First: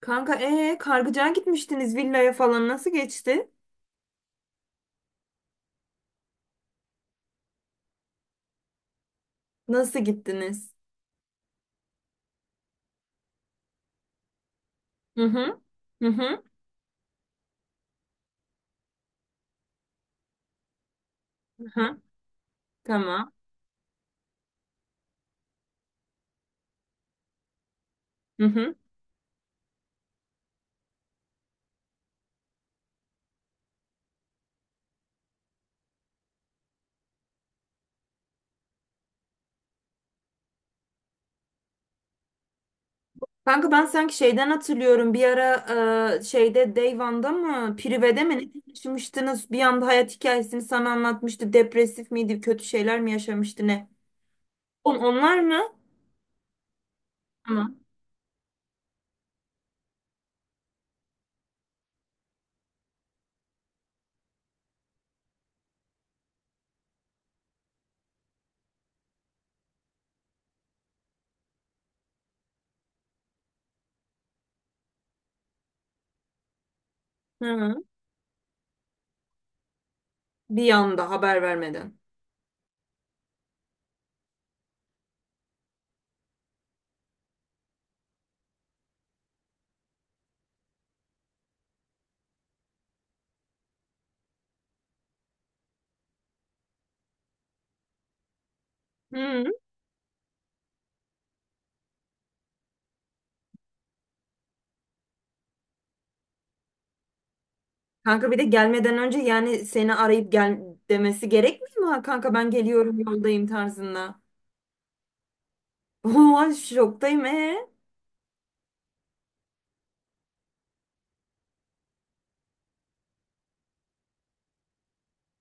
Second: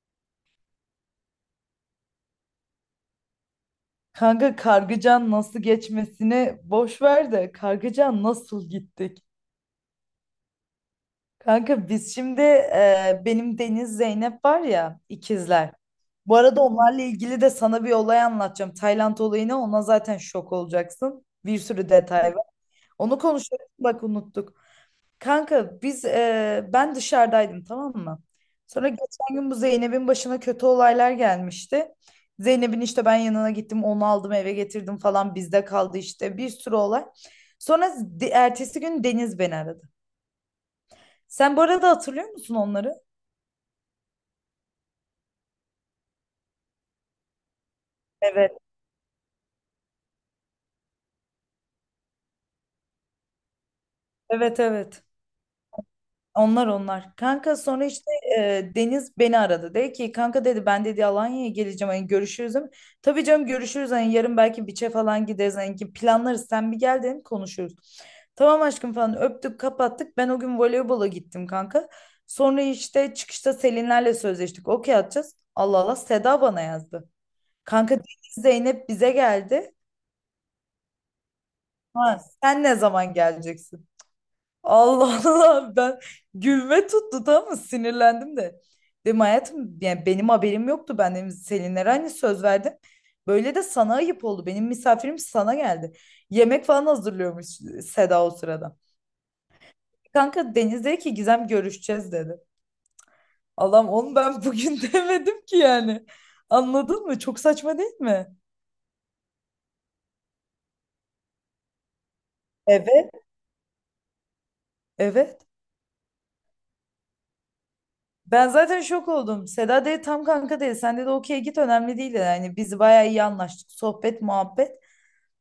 Kanka Kargıcağa gitmiştiniz, villaya falan, nasıl geçti? Kanka Kargıcan nasıl geçmesini boş ver de Kargıcan nasıl gittik? Nasıl gittiniz? Kanka biz şimdi benim Deniz Zeynep var ya, Hı hı. ikizler. Hı Bu hı. arada onlarla ilgili de sana bir olay anlatacağım. Tayland olayını ona, zaten şok olacaksın. Bir Hı sürü hı. detay var. Onu Tamam. konuşalım, bak unuttuk. Kanka biz ben dışarıdaydım, tamam mı? Hı hı. Sonra geçen gün bu Zeynep'in başına kötü olaylar gelmişti. Zeynep'in işte ben yanına gittim onu aldım eve getirdim falan bizde kaldı işte bir sürü olay. Sonra ertesi gün Deniz beni aradı. Sen bu arada hatırlıyor musun onları? Kanka ben sanki şeyden hatırlıyorum. Bir ara şeyde Deyvan'da mı? Prive'de mi? Evet. Ne yaşamıştınız? Bir anda hayat hikayesini sana anlatmıştı. Depresif miydi? Kötü şeyler mi yaşamıştı ne? Evet, On, evet. onlar mı? Onlar, onlar. Kanka Tamam. sonra işte Deniz beni aradı. Dedi ki, kanka dedi, ben dedi Alanya'ya geleceğim, hani görüşürüz değil mi? Tabii canım, görüşürüz, hani yarın belki biçe falan gideriz, hani ki planlarız, sen bir gel dedim, konuşuruz. Tamam aşkım falan, öptük kapattık. Ben o gün voleybola gittim kanka. Sonra işte çıkışta Selinlerle sözleştik. Okey atacağız. Allah Allah, Seda bana yazdı. Hı hı. Kanka Deniz Zeynep bize geldi. Bir anda haber vermeden. Ha, sen ne zaman geleceksin? Allah Allah, ben gülme tuttu, tamam mı, sinirlendim de. Dedim hayatım, yani benim haberim yoktu, ben dedim Selinlere hani söz verdim. Böyle de sana ayıp oldu, benim misafirim sana geldi. Yemek falan hazırlıyormuş Seda o sırada. Hı. Kanka Deniz dedi ki, Gizem görüşeceğiz dedi. Allah'ım, onu ben bugün demedim ki yani. Anladın mı? Çok saçma değil Kanka mi? bir de gelmeden önce yani seni arayıp gel demesi gerekmiyor mu? Ha, kanka ben geliyorum, Evet. yoldayım tarzında. Evet. Oha, şoktayım. Ben zaten şok oldum. Seda dedi, tam kanka dedi. Sen dedi okey git, önemli değil dedi. Yani biz bayağı iyi anlaştık. Sohbet, muhabbet.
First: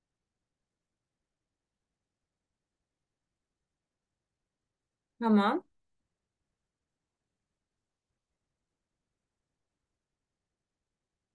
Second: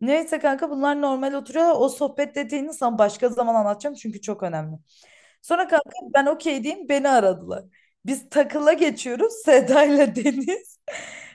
Neyse kanka, bunlar normal oturuyor. O sohbet detayını sana başka zaman anlatacağım, çünkü çok önemli. Tamam. Sonra kanka ben okey diyeyim, beni aradılar. Biz takıla geçiyoruz Seda ile Deniz.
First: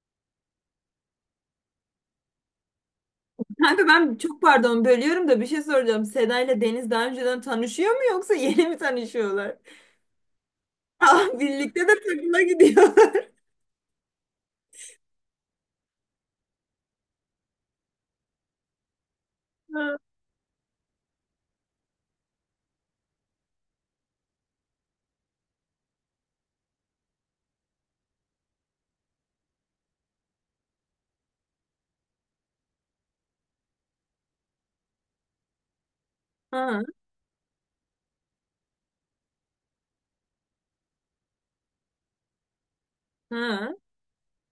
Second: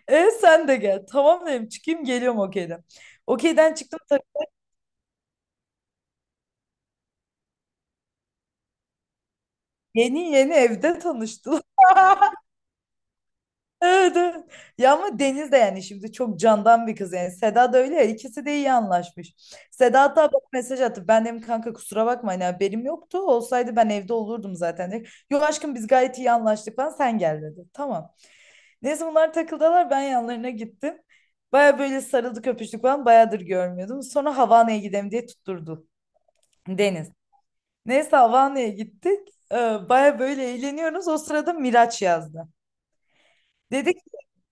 E sen de gel. Tamam dedim, çıkayım geliyorum okeyden. Okeyden Kanka çıktım ben çok pardon, bölüyorum da bir şey soracağım. Seda ile Deniz daha önceden tanışıyor mu, yoksa yeni mi tanışıyorlar? yeni yeni evde Ah, tanıştılar. birlikte de takıla gidiyorlar. Evet, evet. Ya ama Deniz de yani şimdi çok candan bir kız yani. Seda da öyle ya, ikisi de iyi anlaşmış. Ha, Seda hatta bak mesaj attı. Ben dedim kanka kusura bakma, hani haberim yoktu. Olsaydı ben evde olurdum zaten dedi. Yok aşkım, biz gayet iyi anlaştık falan, sen gel dedi. Tamam. Neyse bunlar takıldılar, ben yanlarına gittim. Baya böyle sarıldık, öpüştük falan, bayağıdır görmüyordum. Sonra Havana'ya gidelim diye tutturdu ha, Deniz. Neyse Havana'ya gittik. Baya böyle eğleniyoruz. O sırada Miraç yazdı. ha, Dedi ki,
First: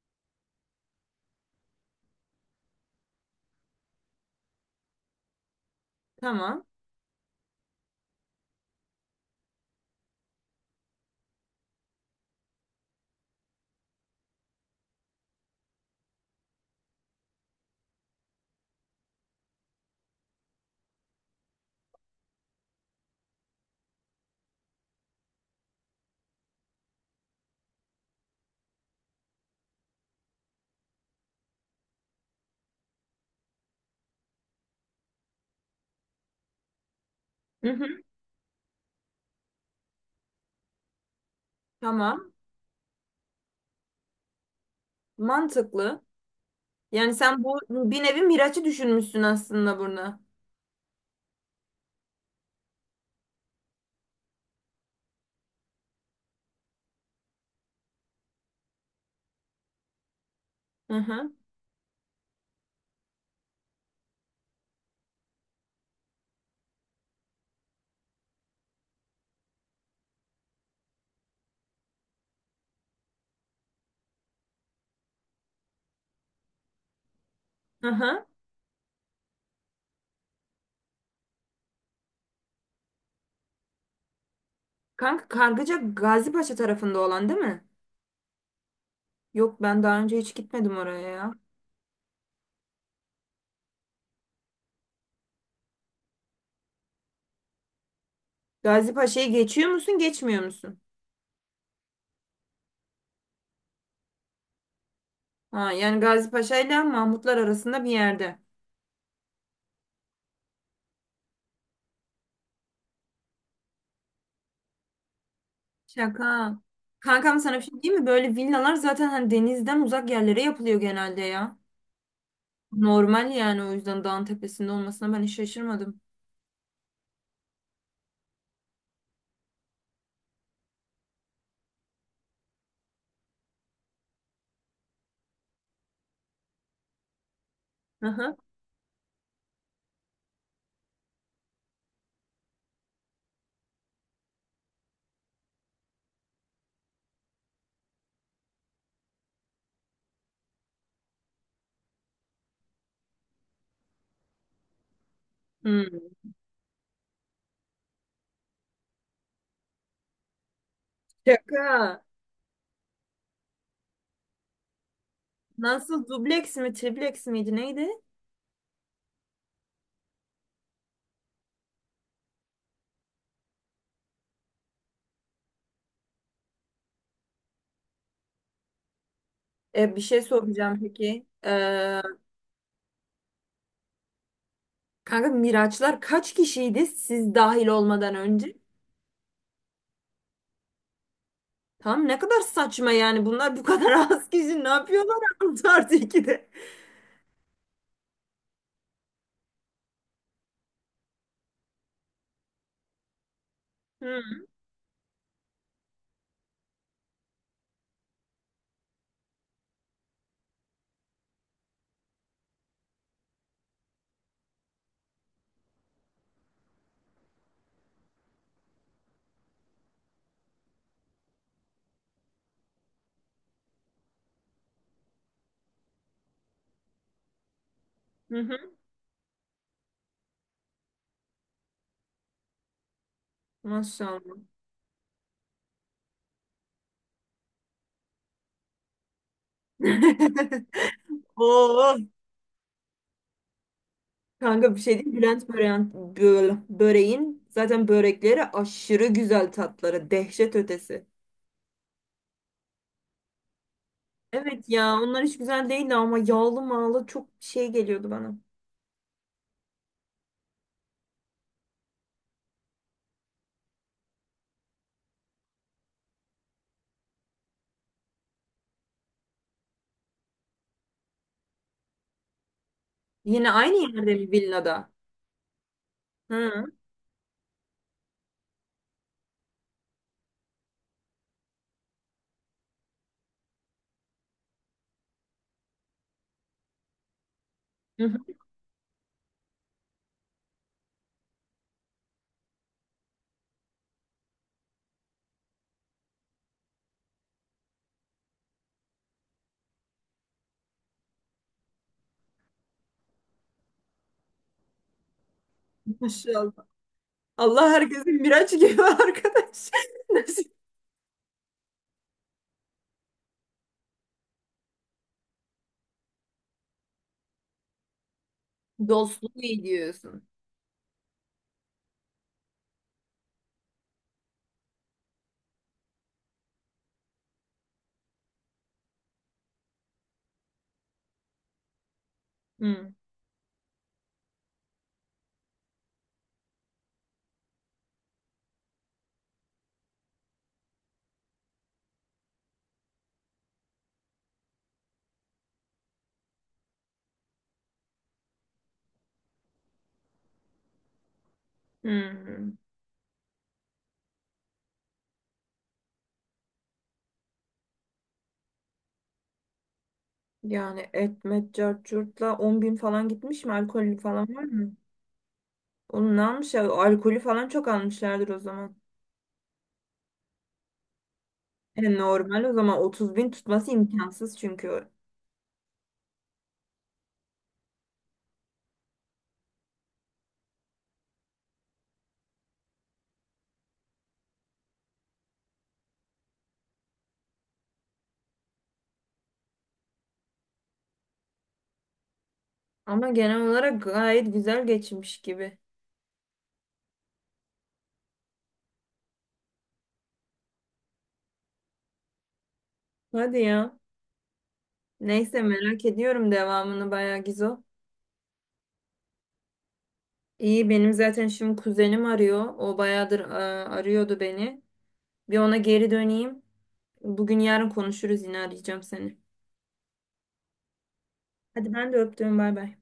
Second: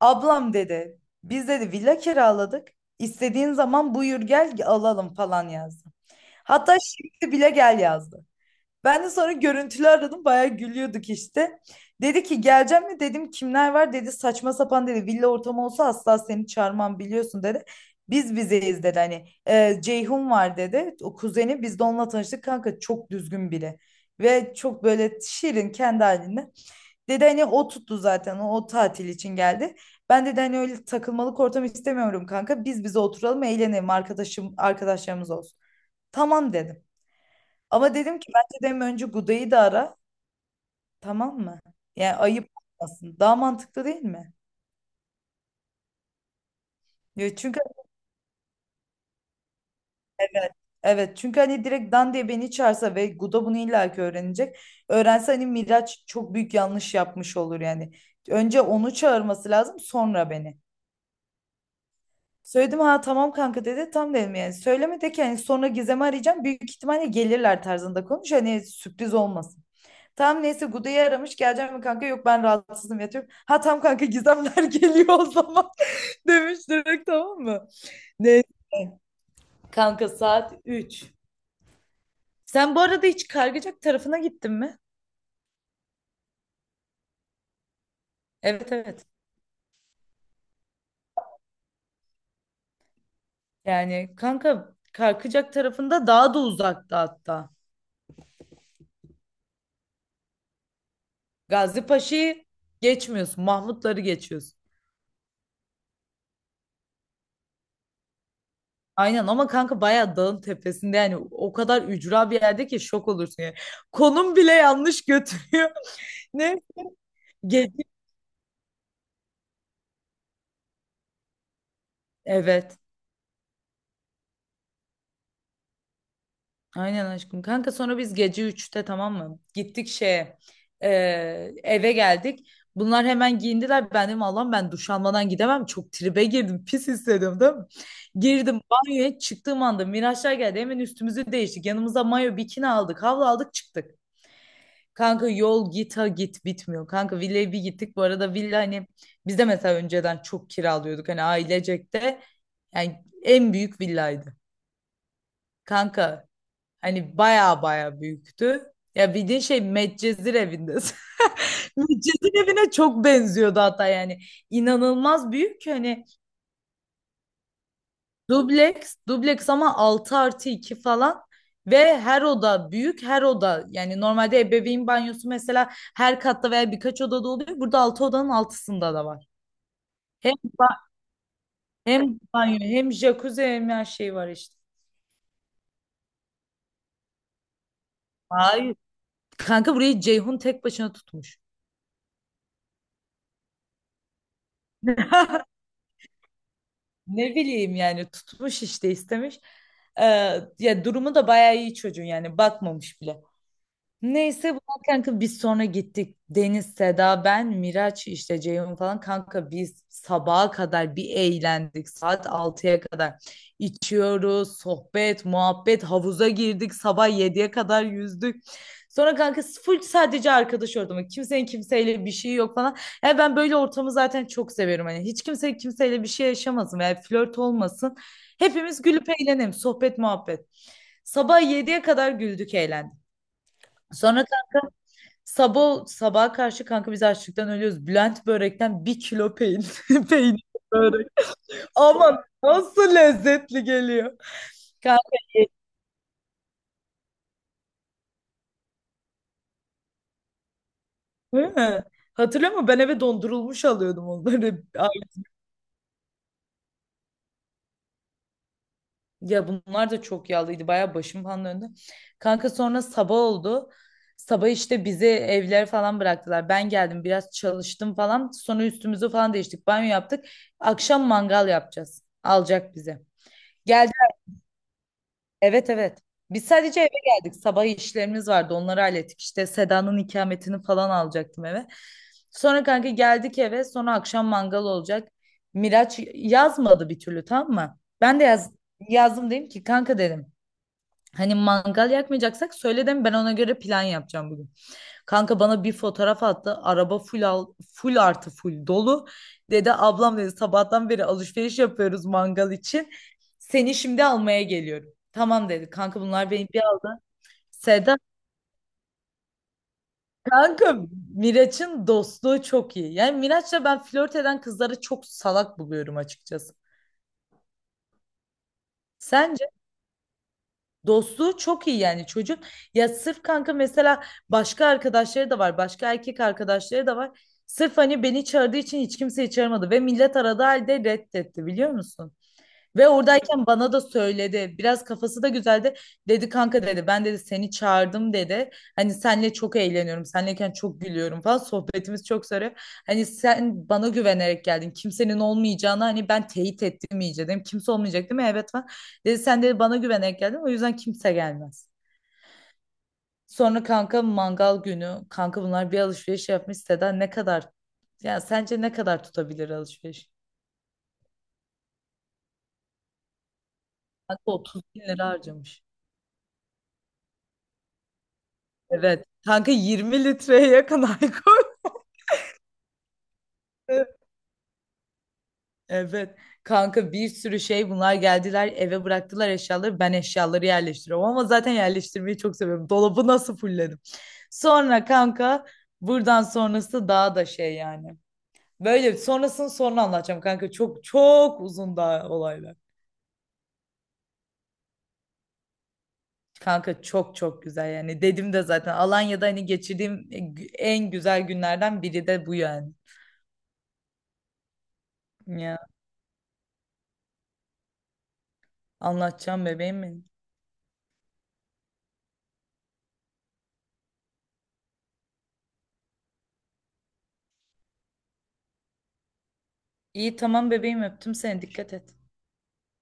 ablam dedi biz dedi villa kiraladık. İstediğin zaman buyur gel, alalım falan yazdı. tamam. Hatta şimdi bile gel yazdı. Ben de sonra görüntülü aradım, bayağı gülüyorduk işte. Dedi ki geleceğim mi, dedim kimler var, dedi saçma sapan, dedi villa ortamı olsa asla seni çağırmam biliyorsun dedi. Biz bizeyiz dedi, hani Ceyhun var dedi, o kuzeni, biz de onunla tanıştık kanka, çok düzgün biri. Ve çok böyle şirin, kendi halinde. Dedi hani o tuttu zaten, o tatil için geldi. Ben dedi hani öyle takılmalık ortam istemiyorum kanka. Biz bize oturalım, eğlenelim, arkadaşım arkadaşlarımız olsun. Tamam dedim. Hı Ama hı, dedim ki bence dedim önce Guda'yı da ara, tamam mı? Yani tamam. ayıp olmasın. Daha mantıklı değil mi? Mantıklı. Yani Ya sen bu çünkü bir nevi Miraç'ı düşünmüşsün aslında burada. evet. Evet, çünkü hani direkt Dan diye beni çağırsa ve Guda bunu illaki öğrenecek. Öğrense hani Miraç çok büyük yanlış yapmış olur yani. Önce onu çağırması lazım, sonra beni. Hı hı, Söyledim, ha tamam kanka dedi. Tam dedim yani. Söyleme de ki hani sonra Gizem'i arayacağım. Büyük ihtimalle gelirler tarzında konuş. Hani sürpriz olmasın. Tamam, neyse Guda'yı aramış. Geleceğim mi kanka? Yok, ben rahatsızım, yatıyorum. Ha tamam kanka, Gizemler geliyor o zaman. Demiş direkt, tamam mı? hı hı. Neyse. Kanka saat 3. Sen bu arada hiç Kargıcak tarafına gittin mi? Kanka Kargıca Gazipaşa tarafında olan değil mi? Evet, evet. Yok, ben daha önce hiç gitmedim oraya ya. Yani kanka Kargıcak tarafında daha da uzakta hatta. Gazipaşa'yı geçiyor musun, geçmiyor musun? Gazi Paşa'yı geçmiyorsun. Mahmutları geçiyorsun. Ha, yani Gazi Paşa ile Mahmutlar arasında bir yerde. Aynen, ama kanka bayağı dağın tepesinde, yani o kadar ücra bir yerde ki şok olursun yani. Konum bile yanlış götürüyor. Şaka. Ne? Kankam, sana bir Gece. şey diyeyim mi? Böyle villalar zaten hani denizden uzak yerlere yapılıyor genelde ya. Evet. Normal yani, o yüzden dağın tepesinde olmasına ben hiç şaşırmadım. Aynen aşkım. Kanka sonra biz gece 3'te, tamam mı, gittik şeye. e, Eve geldik. Bunlar hemen giyindiler. Ben dedim Allah'ım, ben duş almadan gidemem. Çok tribe girdim. Pis hissediyorum, değil mi? Aha. Girdim banyoya, çıktığım anda Miraçlar geldi. Hemen üstümüzü değiştik. Yanımıza mayo bikini aldık. Havlu aldık, çıktık. Kanka yol git ha git, bitmiyor. Kanka villaya bir gittik. Bu arada villa, hani biz de mesela önceden çok kiralıyorduk. Hani ailecek de, yani en büyük villaydı. Hmm. Kanka hani baya büyüktü. Ya, bildiğin şey Medcezir evinde. Şaka. Medcezir evine çok benziyordu hatta yani. İnanılmaz büyük ki hani. Nasıl, dubleks mi tripleks miydi neydi? Dubleks, dubleks, ama 6 artı 2 falan. Ve her oda büyük, her oda, yani normalde ebeveyn banyosu mesela her katta veya birkaç odada oluyor. Burada 6 odanın altısında da var. E, bir şey Hem, ba- soracağım peki. Hem banyo, hem jacuzzi, hem her şey var işte. Kanka Miraçlar kaç kişiydi, siz dahil olmadan önce? Hayır. Kanka burayı Ceyhun tek başına tutmuş. Tamam, ne kadar saçma yani, bunlar bu kadar az kişi ne yapıyorlar 6 artı 2'de? Ne bileyim, yani tutmuş işte, istemiş. Ee, Ya durumu da bayağı iyi çocuğun, yani bakmamış bile. Neyse bunlar, kanka biz sonra gittik. Deniz, Seda, ben, Miraç işte, Ceyhun falan, kanka biz sabaha kadar bir eğlendik. Saat 6'ya kadar içiyoruz, sohbet, muhabbet, havuza girdik. Sabah 7'ye kadar yüzdük. Sonra kanka full sadece arkadaş ortamı. Kimsenin kimseyle bir şey yok falan. Ya ben böyle ortamı zaten çok seviyorum. Hani hiç kimse kimseyle bir şey yaşamasın veya flört olmasın. Hepimiz gülüp eğlenelim. Sohbet, muhabbet. Sabah 7'ye kadar güldük, eğlendik. Sonra Maşallah. sabah sabaha karşı, kanka biz açlıktan ölüyoruz. Bülent börekten bir kilo peynir. Peynir börek. Oo. Aman nasıl lezzetli geliyor. Kanka bir şey Kanka değil. Bülent Böreğin zaten börekleri aşırı güzel, tatları dehşet ötesi. değil mi? Hatırlıyor musun? Ben eve dondurulmuş alıyordum onları. Evet Ay, ya, onlar hiç güzel değildi ama yağlı mağlı çok şey geliyordu bana. ya bunlar da çok yağlıydı. Bayağı başım falan döndü. Kanka sonra sabah oldu. Sabah işte bizi evlere falan bıraktılar. Ben geldim, biraz çalıştım falan. Sonra üstümüzü falan değiştik. Banyo yaptık. Akşam mangal yapacağız. Alacak bize. Yine aynı Gel yerde mi, villada? Evet, evet. Biz Hı. sadece eve geldik. Sabah işlerimiz vardı. Onları hallettik. İşte Seda'nın ikametini falan alacaktım eve. Sonra kanka geldik eve. Sonra akşam mangal olacak. Miraç yazmadı bir türlü, tamam mı? Ben de yazdım, dedim ki kanka dedim. Hani mangal yakmayacaksak söyle dedim, ben ona göre plan yapacağım bugün. Kanka bana bir fotoğraf attı. Araba full full artı full dolu. Dedi ablam dedi sabahtan beri alışveriş yapıyoruz mangal için. Seni şimdi almaya geliyorum. Tamam dedi. Kanka bunlar beni Maşallah. bir aldı. Allah Seda herkesin Miraç gibi arkadaş. Nasip. kanka, Miraç'ın dostluğu çok iyi. Yani Miraç'la ben, flört eden kızları çok salak buluyorum açıkçası. Dostluğu Sence? iyi diyorsun. Dostluğu çok iyi yani çocuk. Ya sırf kanka mesela başka arkadaşları da var. Başka erkek arkadaşları da var. Sırf hani beni çağırdığı için hiç kimseyi çağırmadı. Ve millet aradığı halde reddetti, biliyor musun? Ve Hı. oradayken bana da söyledi. Biraz kafası da güzeldi. Dedi kanka dedi, ben dedi seni çağırdım dedi. Hani senle çok eğleniyorum. Senleyken çok gülüyorum falan. Sohbetimiz çok sarıyor. Hani sen bana güvenerek geldin. Kimsenin olmayacağını hani ben teyit ettim iyice dedim. Kimse olmayacak değil mi? Evet falan. Dedi sen dedi bana güvenerek geldin. O yüzden kimse gelmez. Hı. Sonra kanka mangal günü. Kanka bunlar bir alışveriş yapmış. Seda ne kadar? Ya sence ne kadar tutabilir alışveriş? Yani etmet cart curtla 10 bin falan gitmiş mi? Alkol falan Kanka var 30 mı? bin lira harcamış. Onu ne almış ya? Alkolü falan çok almışlardır o zaman. Evet. Kanka 20 litreye yakın alkol. Yani normal, o zaman 30 bin tutması imkansız çünkü. Evet. Kanka bir sürü şey, bunlar geldiler eve, bıraktılar eşyaları. Ben eşyaları yerleştiriyorum, ama zaten yerleştirmeyi çok seviyorum. Dolabı nasıl fulledim. Sonra kanka buradan sonrası daha da şey yani. Böyle sonrasını sonra anlatacağım kanka. Çok çok uzun daha olaylar. Ama genel olarak gayet güzel geçmiş gibi. Kanka çok çok güzel yani. Dedim de zaten Alanya'da hani geçirdiğim en güzel günlerden biri de bu yani. Hadi ya. Neyse, Ya merak ediyorum devamını bayağı, Gizo. anlatacağım bebeğim mi? İyi, benim zaten şimdi kuzenim arıyor. O bayağıdır arıyordu beni. Bir ona geri döneyim. Bugün yarın konuşuruz, yine arayacağım seni. İyi tamam bebeğim, öptüm seni, dikkat Hadi, ben et. de öptüm, bay bay.